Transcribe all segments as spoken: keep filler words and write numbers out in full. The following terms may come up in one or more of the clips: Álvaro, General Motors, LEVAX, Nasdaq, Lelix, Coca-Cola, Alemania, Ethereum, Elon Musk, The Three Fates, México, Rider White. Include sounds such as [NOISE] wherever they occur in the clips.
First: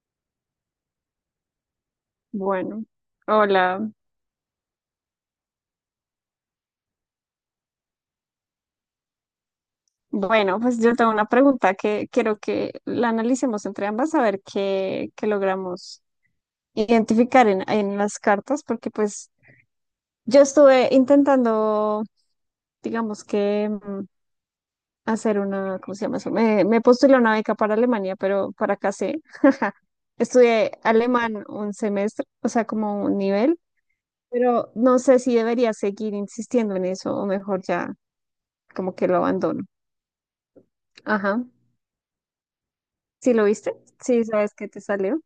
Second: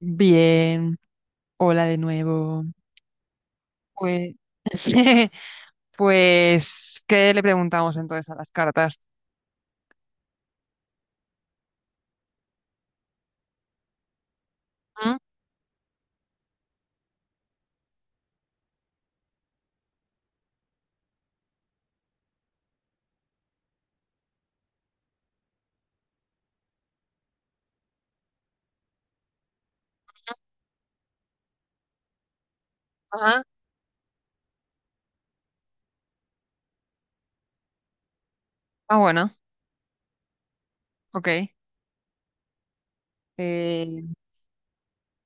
Bien, hola de nuevo. Bueno, hola. Pues, [LAUGHS] pues, ¿qué le preguntamos entonces a las cartas? Bueno, pues yo tengo una pregunta que quiero que la analicemos entre ambas a ver qué, ¿Mm? qué logramos identificar en, en las cartas, porque pues yo estuve intentando, digamos que mm, hacer una, ¿cómo se llama eso? Me, me postulé a una beca para Alemania, pero para acá sé. [LAUGHS] Estudié alemán un semestre, o sea, como un Ajá. nivel, pero no sé si debería seguir insistiendo en eso o mejor ya como Ah, que lo bueno, abandono. ok. Ajá. ¿Sí lo viste? Eh, Sí, sabes que te salió.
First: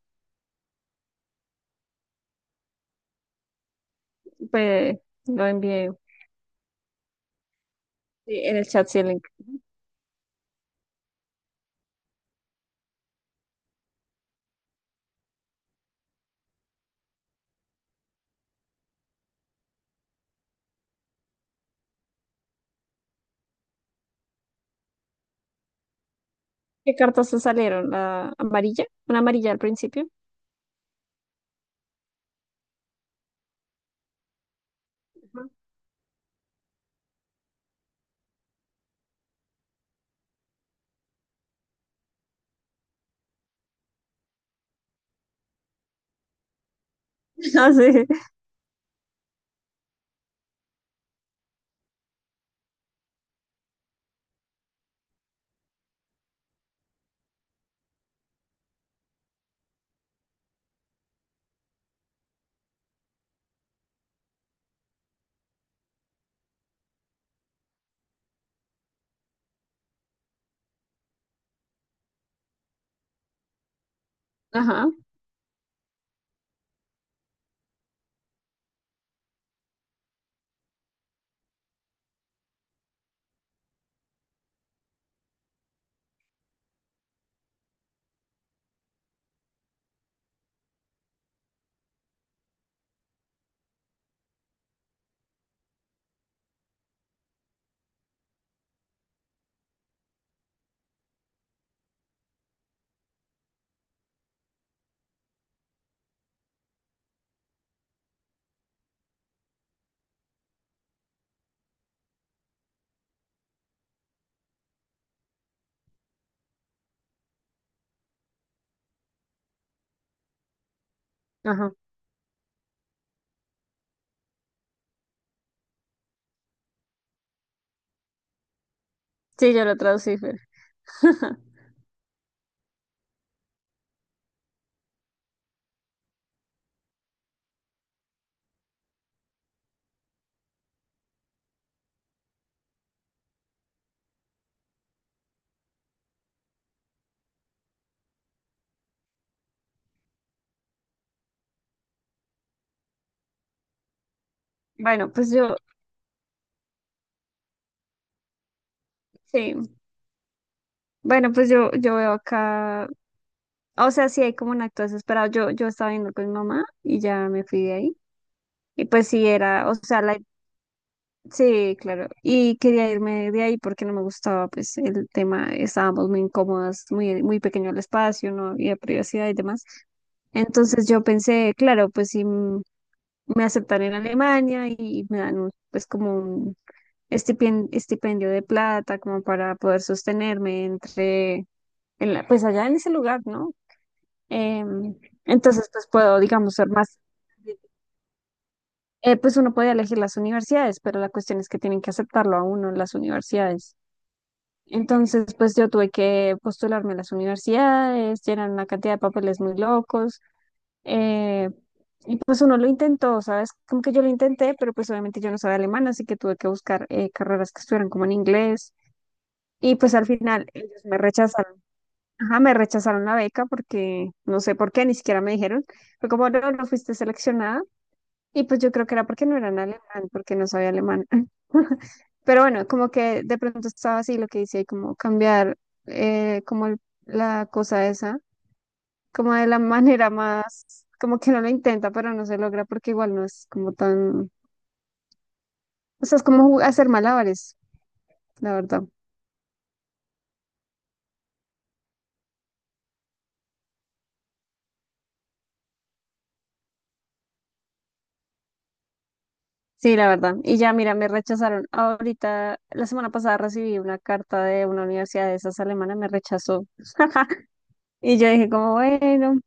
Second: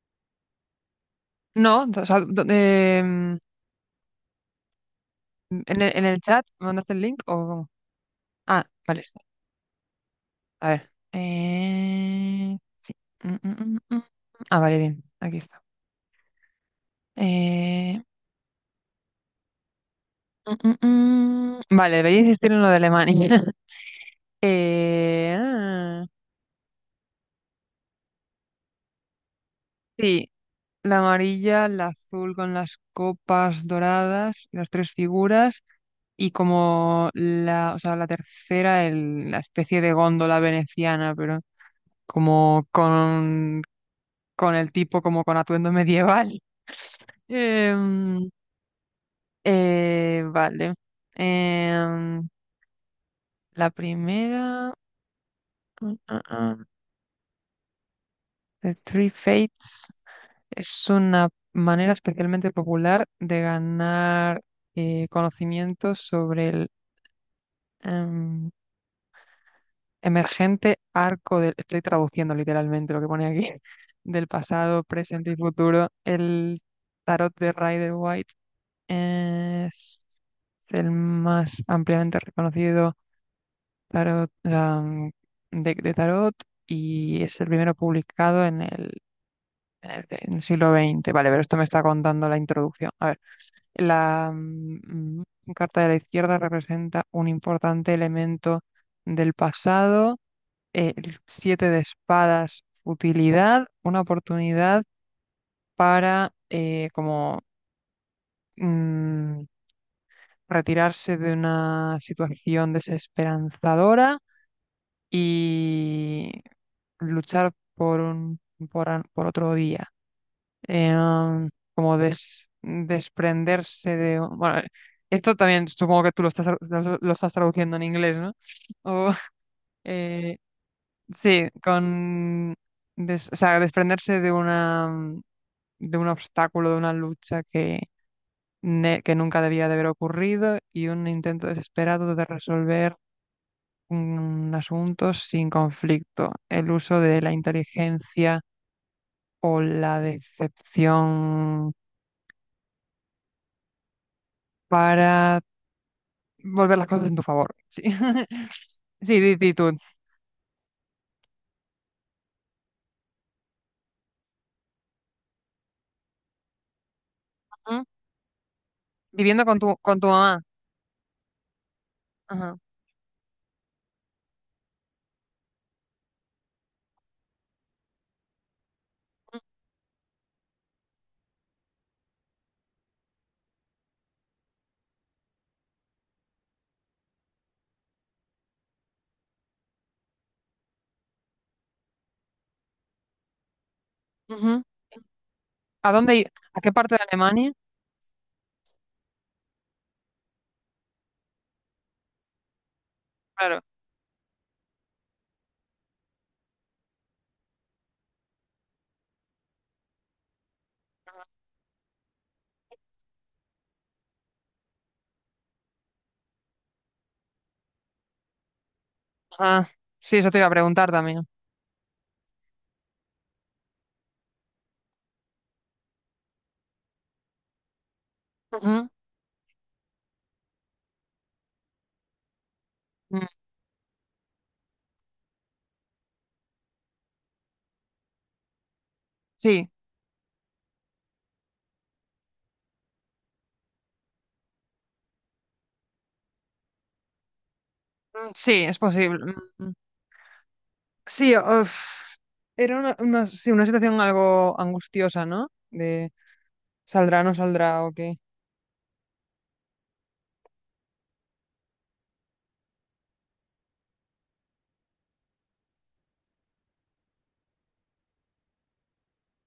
no, o sea, do- em, Pues lo en envié el, en el chat, ¿me mandaste el link o cómo? sí, en Ah, el chat, sí, vale, el está. link. A ver. Eh, sí. Mm, mm, mm, mm. Mm. Ah, vale, bien, aquí está. Eh, mm, mm, mm. Vale, debería insistir en lo de Alemania. [LAUGHS] Eh, ah, ¿Qué cartas te salieron? ¿La amarilla? ¿Una amarilla al principio? sí. La amarilla, la azul con las copas doradas, las tres Ajá. figuras, y como la, o sea, la tercera, el- la especie de góndola veneciana, pero como con, con el tipo, como con atuendo medieval. [LAUGHS] [LAUGHS] Ah, sí. Em, eh, vale. Em, la primera, mm, mm, mm, The Three Fates, es una manera especialmente popular de ganar eh, conocimientos sobre em, emergente arco del, estoy traduciendo literalmente lo que pone aquí, [LAUGHS] del pasado, Ajá, presente y futuro. El tarot de Rider White es el más ampliamente reconocido tarot, am, deck de tarot y es el primero publicado en el, en el en el siglo veinte. Vale, pero esto me está contando la introducción. A ver. La mm, mm, carta de la izquierda representa un importante elemento del pasado. eh, El siete de espadas, futilidad, una oportunidad para eh, como mm, retirarse de una situación desesperanzadora y luchar por un, por, an- por otro día. eh, ajá. como des- desprenderse de. Bueno, esto también supongo que tú lo estás, lo, lo estás traduciendo en inglés, ¿no? O, Sí, yo lo [LAUGHS] traducí, eh, Fer. [LAUGHS] sí, con, des- o sea, desprenderse de una, mm, de un obstáculo, de una lucha que, ne- que nunca debía de haber ocurrido y un intento desesperado de resolver un asunto sin conflicto. El uso de la inteligencia o la decepción Bueno, pues para yo, volver las cosas en tu favor. Sí, [LAUGHS] sí, di, di sí. tú. Bueno, pues yo, yo veo acá. O sea, sí hay como un acto desesperado. Yo, yo estaba viendo con mi mamá y ya me fui de Ujú. ahí. Y pues sí Viviendo con era, o tu, con sea, tu la mamá. sí, claro. Y Ajá. quería irme de ahí porque no me gustaba, pues, el tema, estábamos muy incómodas, muy, muy pequeño el espacio, no había privacidad y demás. Entonces yo pensé, claro, pues si m- me aceptan en Alemania y me dan un- pues como un estipen- estipendio de plata como para poder sostenerme entre, en la- pues allá en ese lugar, ¿no? Ujú. Em, entonces pues ¿A dónde, puedo, i- digamos, a ser qué parte más, de Alemania? eh, pues uno puede elegir las universidades, pero la cuestión es que tienen que aceptarlo a uno en las Claro. universidades. Entonces, pues yo tuve que postularme a las universidades, llenar una cantidad de papeles muy locos. eh, y pues uno lo intentó, ¿sabes? Como que yo lo intenté, pero pues obviamente yo no sabía alemán, así que tuve que buscar eh, carreras que estuvieran como en inglés. Ah, Y pues al sí, eso te iba final a ellos preguntar me también. rechazaron. Ajá, me rechazaron la beca porque no sé por qué, ni siquiera me dijeron. Fue como, no, no fuiste seleccionada. Y pues yo creo Ujú. que era porque no eran alemán, porque no sabía alemán. [LAUGHS] Pero bueno, como que Mm, de pronto estaba así lo que hice, como cambiar eh, como el- la cosa esa, como de la [LAUGHS] sí. manera más, como que no lo intenta, pero no se logra porque igual no es como tan, o sea, es como jug- hacer malabares, Mm, la sí, es verdad. posible. Mm, mm. Sí, uf, era una, una, sí, una situación algo angustiosa, ¿no? De saldrá, no saldrá, o qué. Sí, la verdad. Y ya, mira, me rechazaron. Ahorita, la semana pasada recibí una carta de una universidad de esas alemanas, me rechazó. [LAUGHS] Y yo dije como, bueno.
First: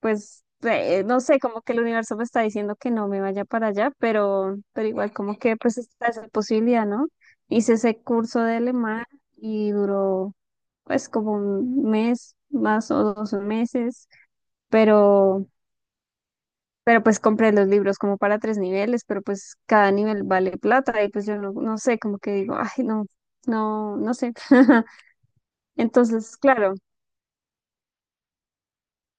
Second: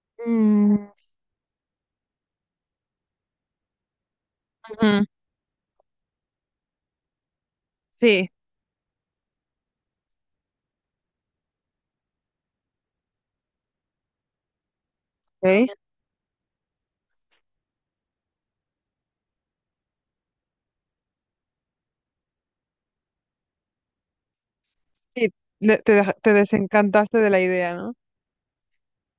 Pues Mm, eh, no sé, como que el universo me está diciendo que no me vaya para allá, pero, pero ujú. igual como que pues está esa posibilidad, ¿no? Hice ese Sí. curso de alemán y duró pues como un mes más o dos meses, pero, Ok. pero pues compré los libros como para tres niveles, pero pues cada nivel vale plata y pues yo no, no sé, como que digo, ay, no, no, no sé. [LAUGHS] Sí, le- te, deja- te Entonces, claro. desencantaste de la idea, ¿no?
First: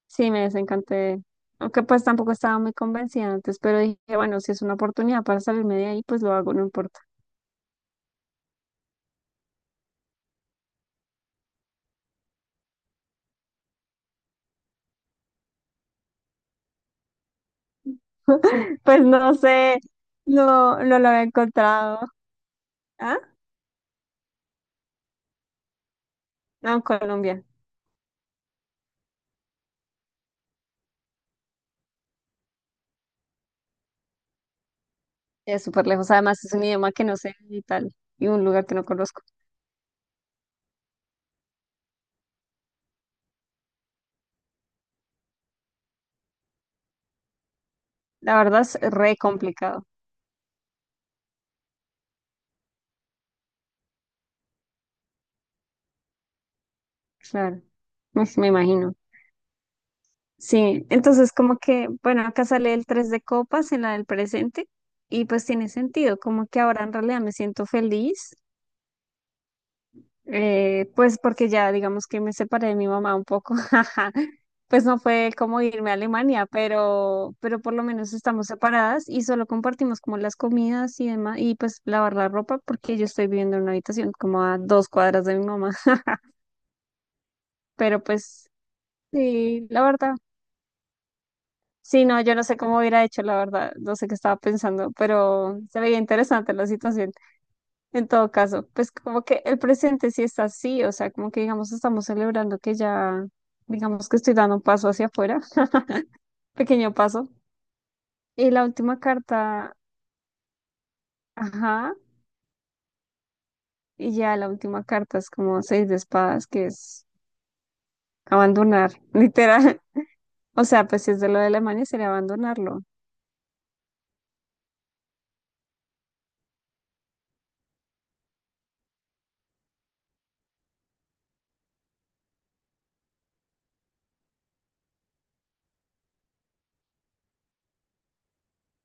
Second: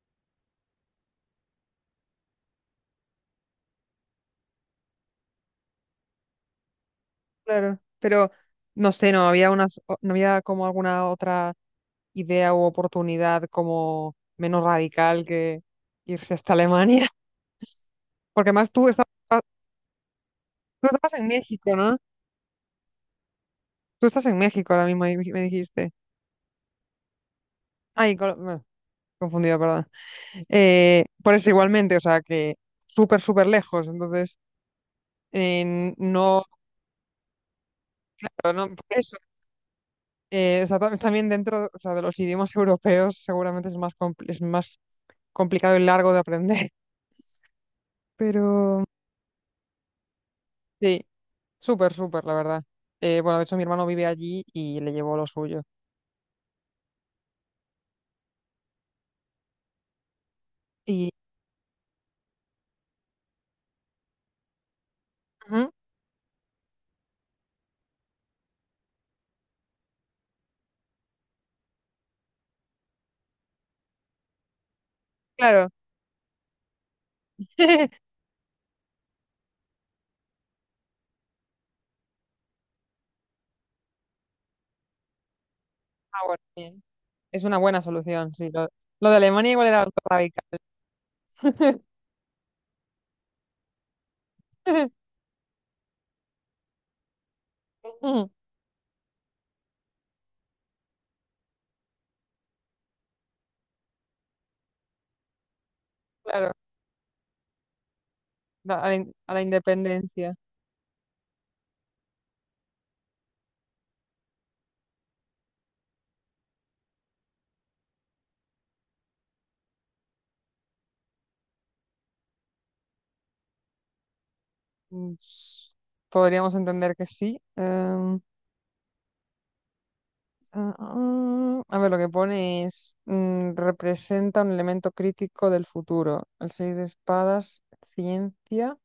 Sí, me desencanté. Aunque pues tampoco estaba muy convencida antes, pero dije, bueno, si es una oportunidad para salirme de ahí, pues lo hago, no importa. Claro, pero no sé, no había unas, o- no había como alguna otra idea u oportunidad como menos radical que irse hasta Alemania, [LAUGHS] porque más [LAUGHS] tú Pues estabas, no ah, sé, no, tú no lo estabas había en México, ¿no? encontrado. ¿Ah? Tú estás en México ahora mismo, di- me dijiste. No, en Colombia. Ay, Col- bueno, confundida, perdón. Eh, por eso igualmente, o sea que súper, súper lejos, entonces Es súper eh, lejos. no, Además, es un idioma que no sé y tal, y un lugar no, que no por eso. conozco. eh, o sea, tam- también dentro, o sea, de los idiomas [LAUGHS] europeos seguramente es más, compl- es más complicado y largo de aprender. La verdad es Pero re complicado. sí, súper, súper, la verdad. Eh, bueno, de hecho mi hermano vive allí y le llevó lo suyo. Claro, pues, me imagino. Sí, Y, entonces como que, bueno, acá sale el tres de copas en la del presente y pues tiene ujú, sentido, como que ahora en realidad me siento feliz. Eh, pues porque ya digamos que me separé de mi mamá un poco, [LAUGHS] pues no fue como claro. irme a Alemania, pero, pero por lo [LAUGHS] menos estamos separadas y solo compartimos como las comidas y demás, y pues lavar la ropa porque yo estoy viviendo en una habitación como a dos cuadras de mi mamá, Ah, [LAUGHS] bueno, bien. Es una buena pero solución, pues sí. Lo, lo de Alemania sí, igual era la algo verdad. radical. [LAUGHS] Sí, no, yo no sé cómo hubiera hecho, la verdad, no sé qué estaba pensando, pero se veía interesante la situación. En Ujú. todo caso, pues como que el presente sí está así, o sea, como que digamos estamos celebrando que ya, digamos que estoy dando un paso hacia afuera, [LAUGHS] Claro, pequeño paso. Y la la- a la, última in- a la carta, independencia. ajá, y ya la última carta es como seis de espadas, que es abandonar, [LAUGHS] literal. O sea, pues si es de lo de Alemania sería abandonarlo. Mm, s- Podríamos entender que sí. Em, ah, ah, a ver, lo que pone es, mm, representa un elemento crítico del futuro. El seis de espadas, ciencia.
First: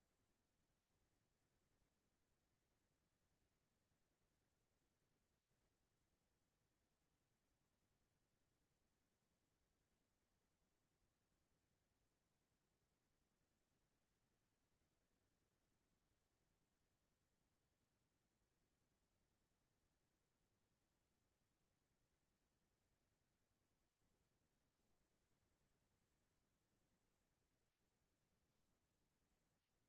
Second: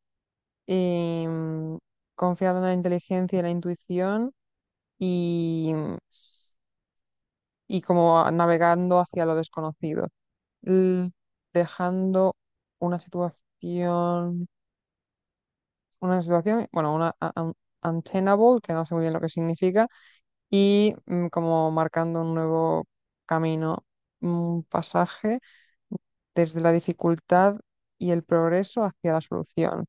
em, confiando en la inteligencia y la intuición y, y como navegando hacia lo desconocido, L- dejando una situación, una situación, bueno, una a- un- untenable, que no sé muy bien lo que significa, y mm, como marcando un nuevo camino, un pasaje desde la dificultad y el progreso hacia la solución,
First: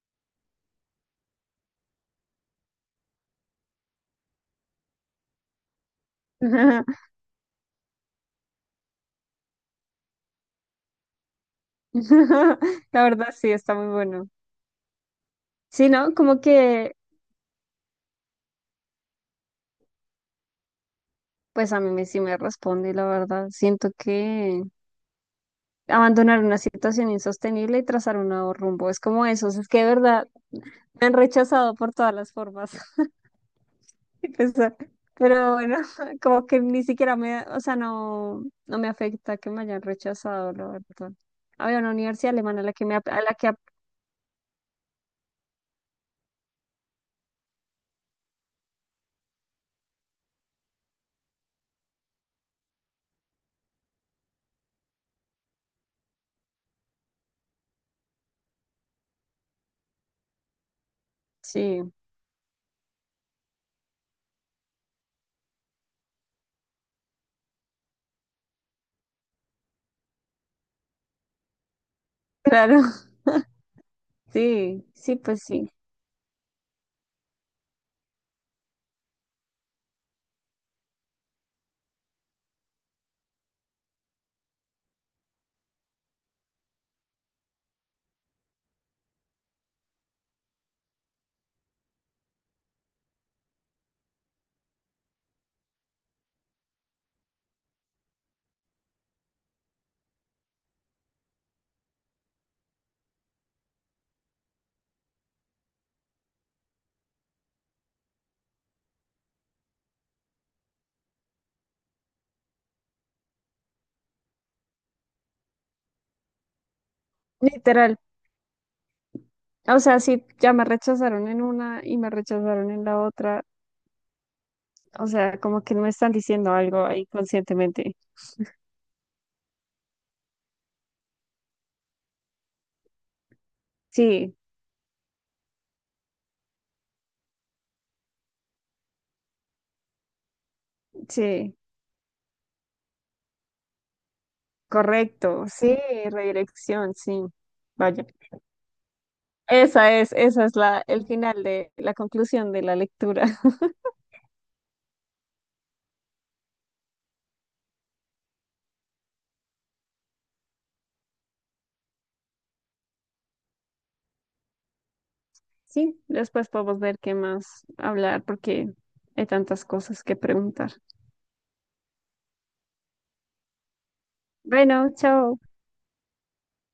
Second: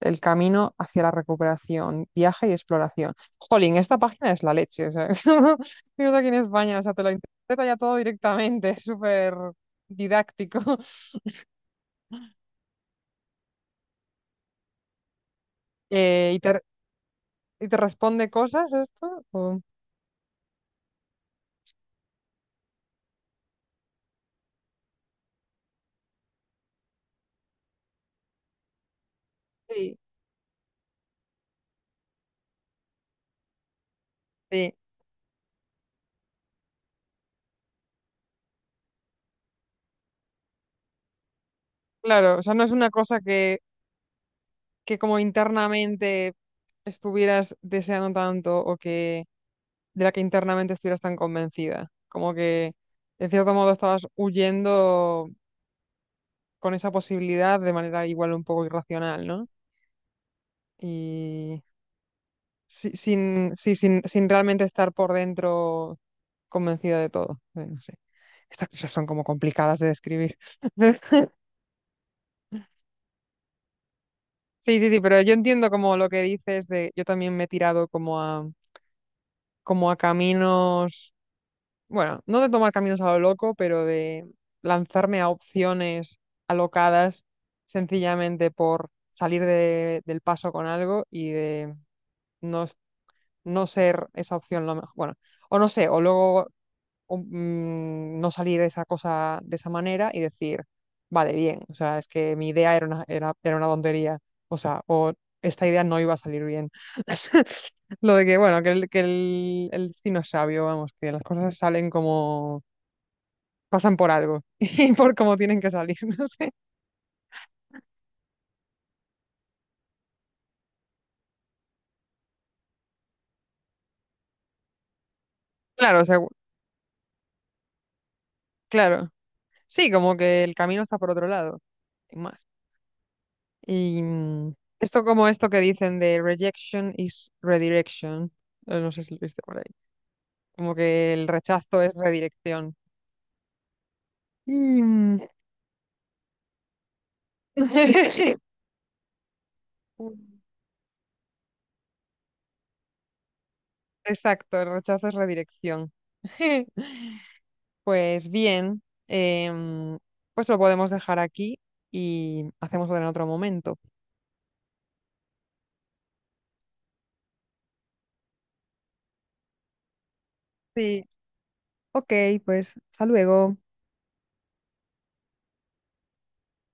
el camino hacia la recuperación, viaje y exploración. Jolín, esta página es la leche, o sea, [LAUGHS] digo, aquí en España, o sea, te [LAUGHS] lo interpreta ya todo directamente, es súper didáctico. [LAUGHS] La verdad sí, está muy bueno. Sí, ¿no? Eh, y Como te, que, y te responde cosas esto? o- pues a mí me- sí me responde, la verdad. Siento que... abandonar una situación insostenible y trazar un nuevo rumbo. Es como eso, es que de Sí, verdad me han rechazado por todas las formas. [LAUGHS] Y sí, pesar. Pero bueno, [LAUGHS] como que ni siquiera me, o sea, no, no me afecta que me hayan rechazado, la verdad. Había una universidad claro, o sea, alemana a no es la que una me, ap- cosa a la que, que ap- que como internamente estuvieras deseando tanto o que de la que internamente estuvieras tan convencida, como que en cierto modo estabas huyendo con esa posibilidad de manera igual un poco irracional, ¿no? Y sí, si- sin, sí, sin, sin realmente estar por dentro convencida de todo. Eh, No sé. Estas cosas son como complicadas de describir. [LAUGHS] claro, [LAUGHS] Sí, sí, sí, sí, sí, pero yo pues sí, entiendo como lo que dices de yo también me he tirado como a como a caminos bueno, no de tomar caminos a lo loco, pero de lanzarme a opciones alocadas sencillamente por salir de- del paso con algo y de no, es- no ser esa opción lo mejor, bueno, o no sé, o luego o, mm, no salir de esa cosa de esa manera y decir, vale, bien, o sea, es que mi idea era una, era, era una tontería, o sea, o esta idea no iba a salir bien. [LAUGHS] Lo de que, bueno, que, el, que el, el destino es sabio, vamos, que las cosas salen como pasan por algo [LAUGHS] y por cómo tienen que salir, [LAUGHS] no sé. literal. O sea, sí, ya me rechazaron en una y me rechazaron en la otra. O sea, como que no me Claro, o están sea, diciendo algo ahí conscientemente. claro. Sí, como que el camino está por otro lado, y más. Y Sí, mm, esto como esto que dicen de rejection is redirection, eh, no sé si lo viste por ahí, como que el sí. rechazo es redirección. Y, mm, Correcto, sí, redirección, sí. Vaya. [LAUGHS] sí. Esa es, esa es la, el final de la conclusión de la lectura. [LAUGHS] Exacto, el rechazo es redirección. [LAUGHS] Pues bien, em, pues lo podemos dejar aquí y hacemos otro en otro momento. Sí, después podemos ver qué más hablar porque hay tantas cosas que preguntar. Sí, ok, pues hasta luego. Bueno, chao.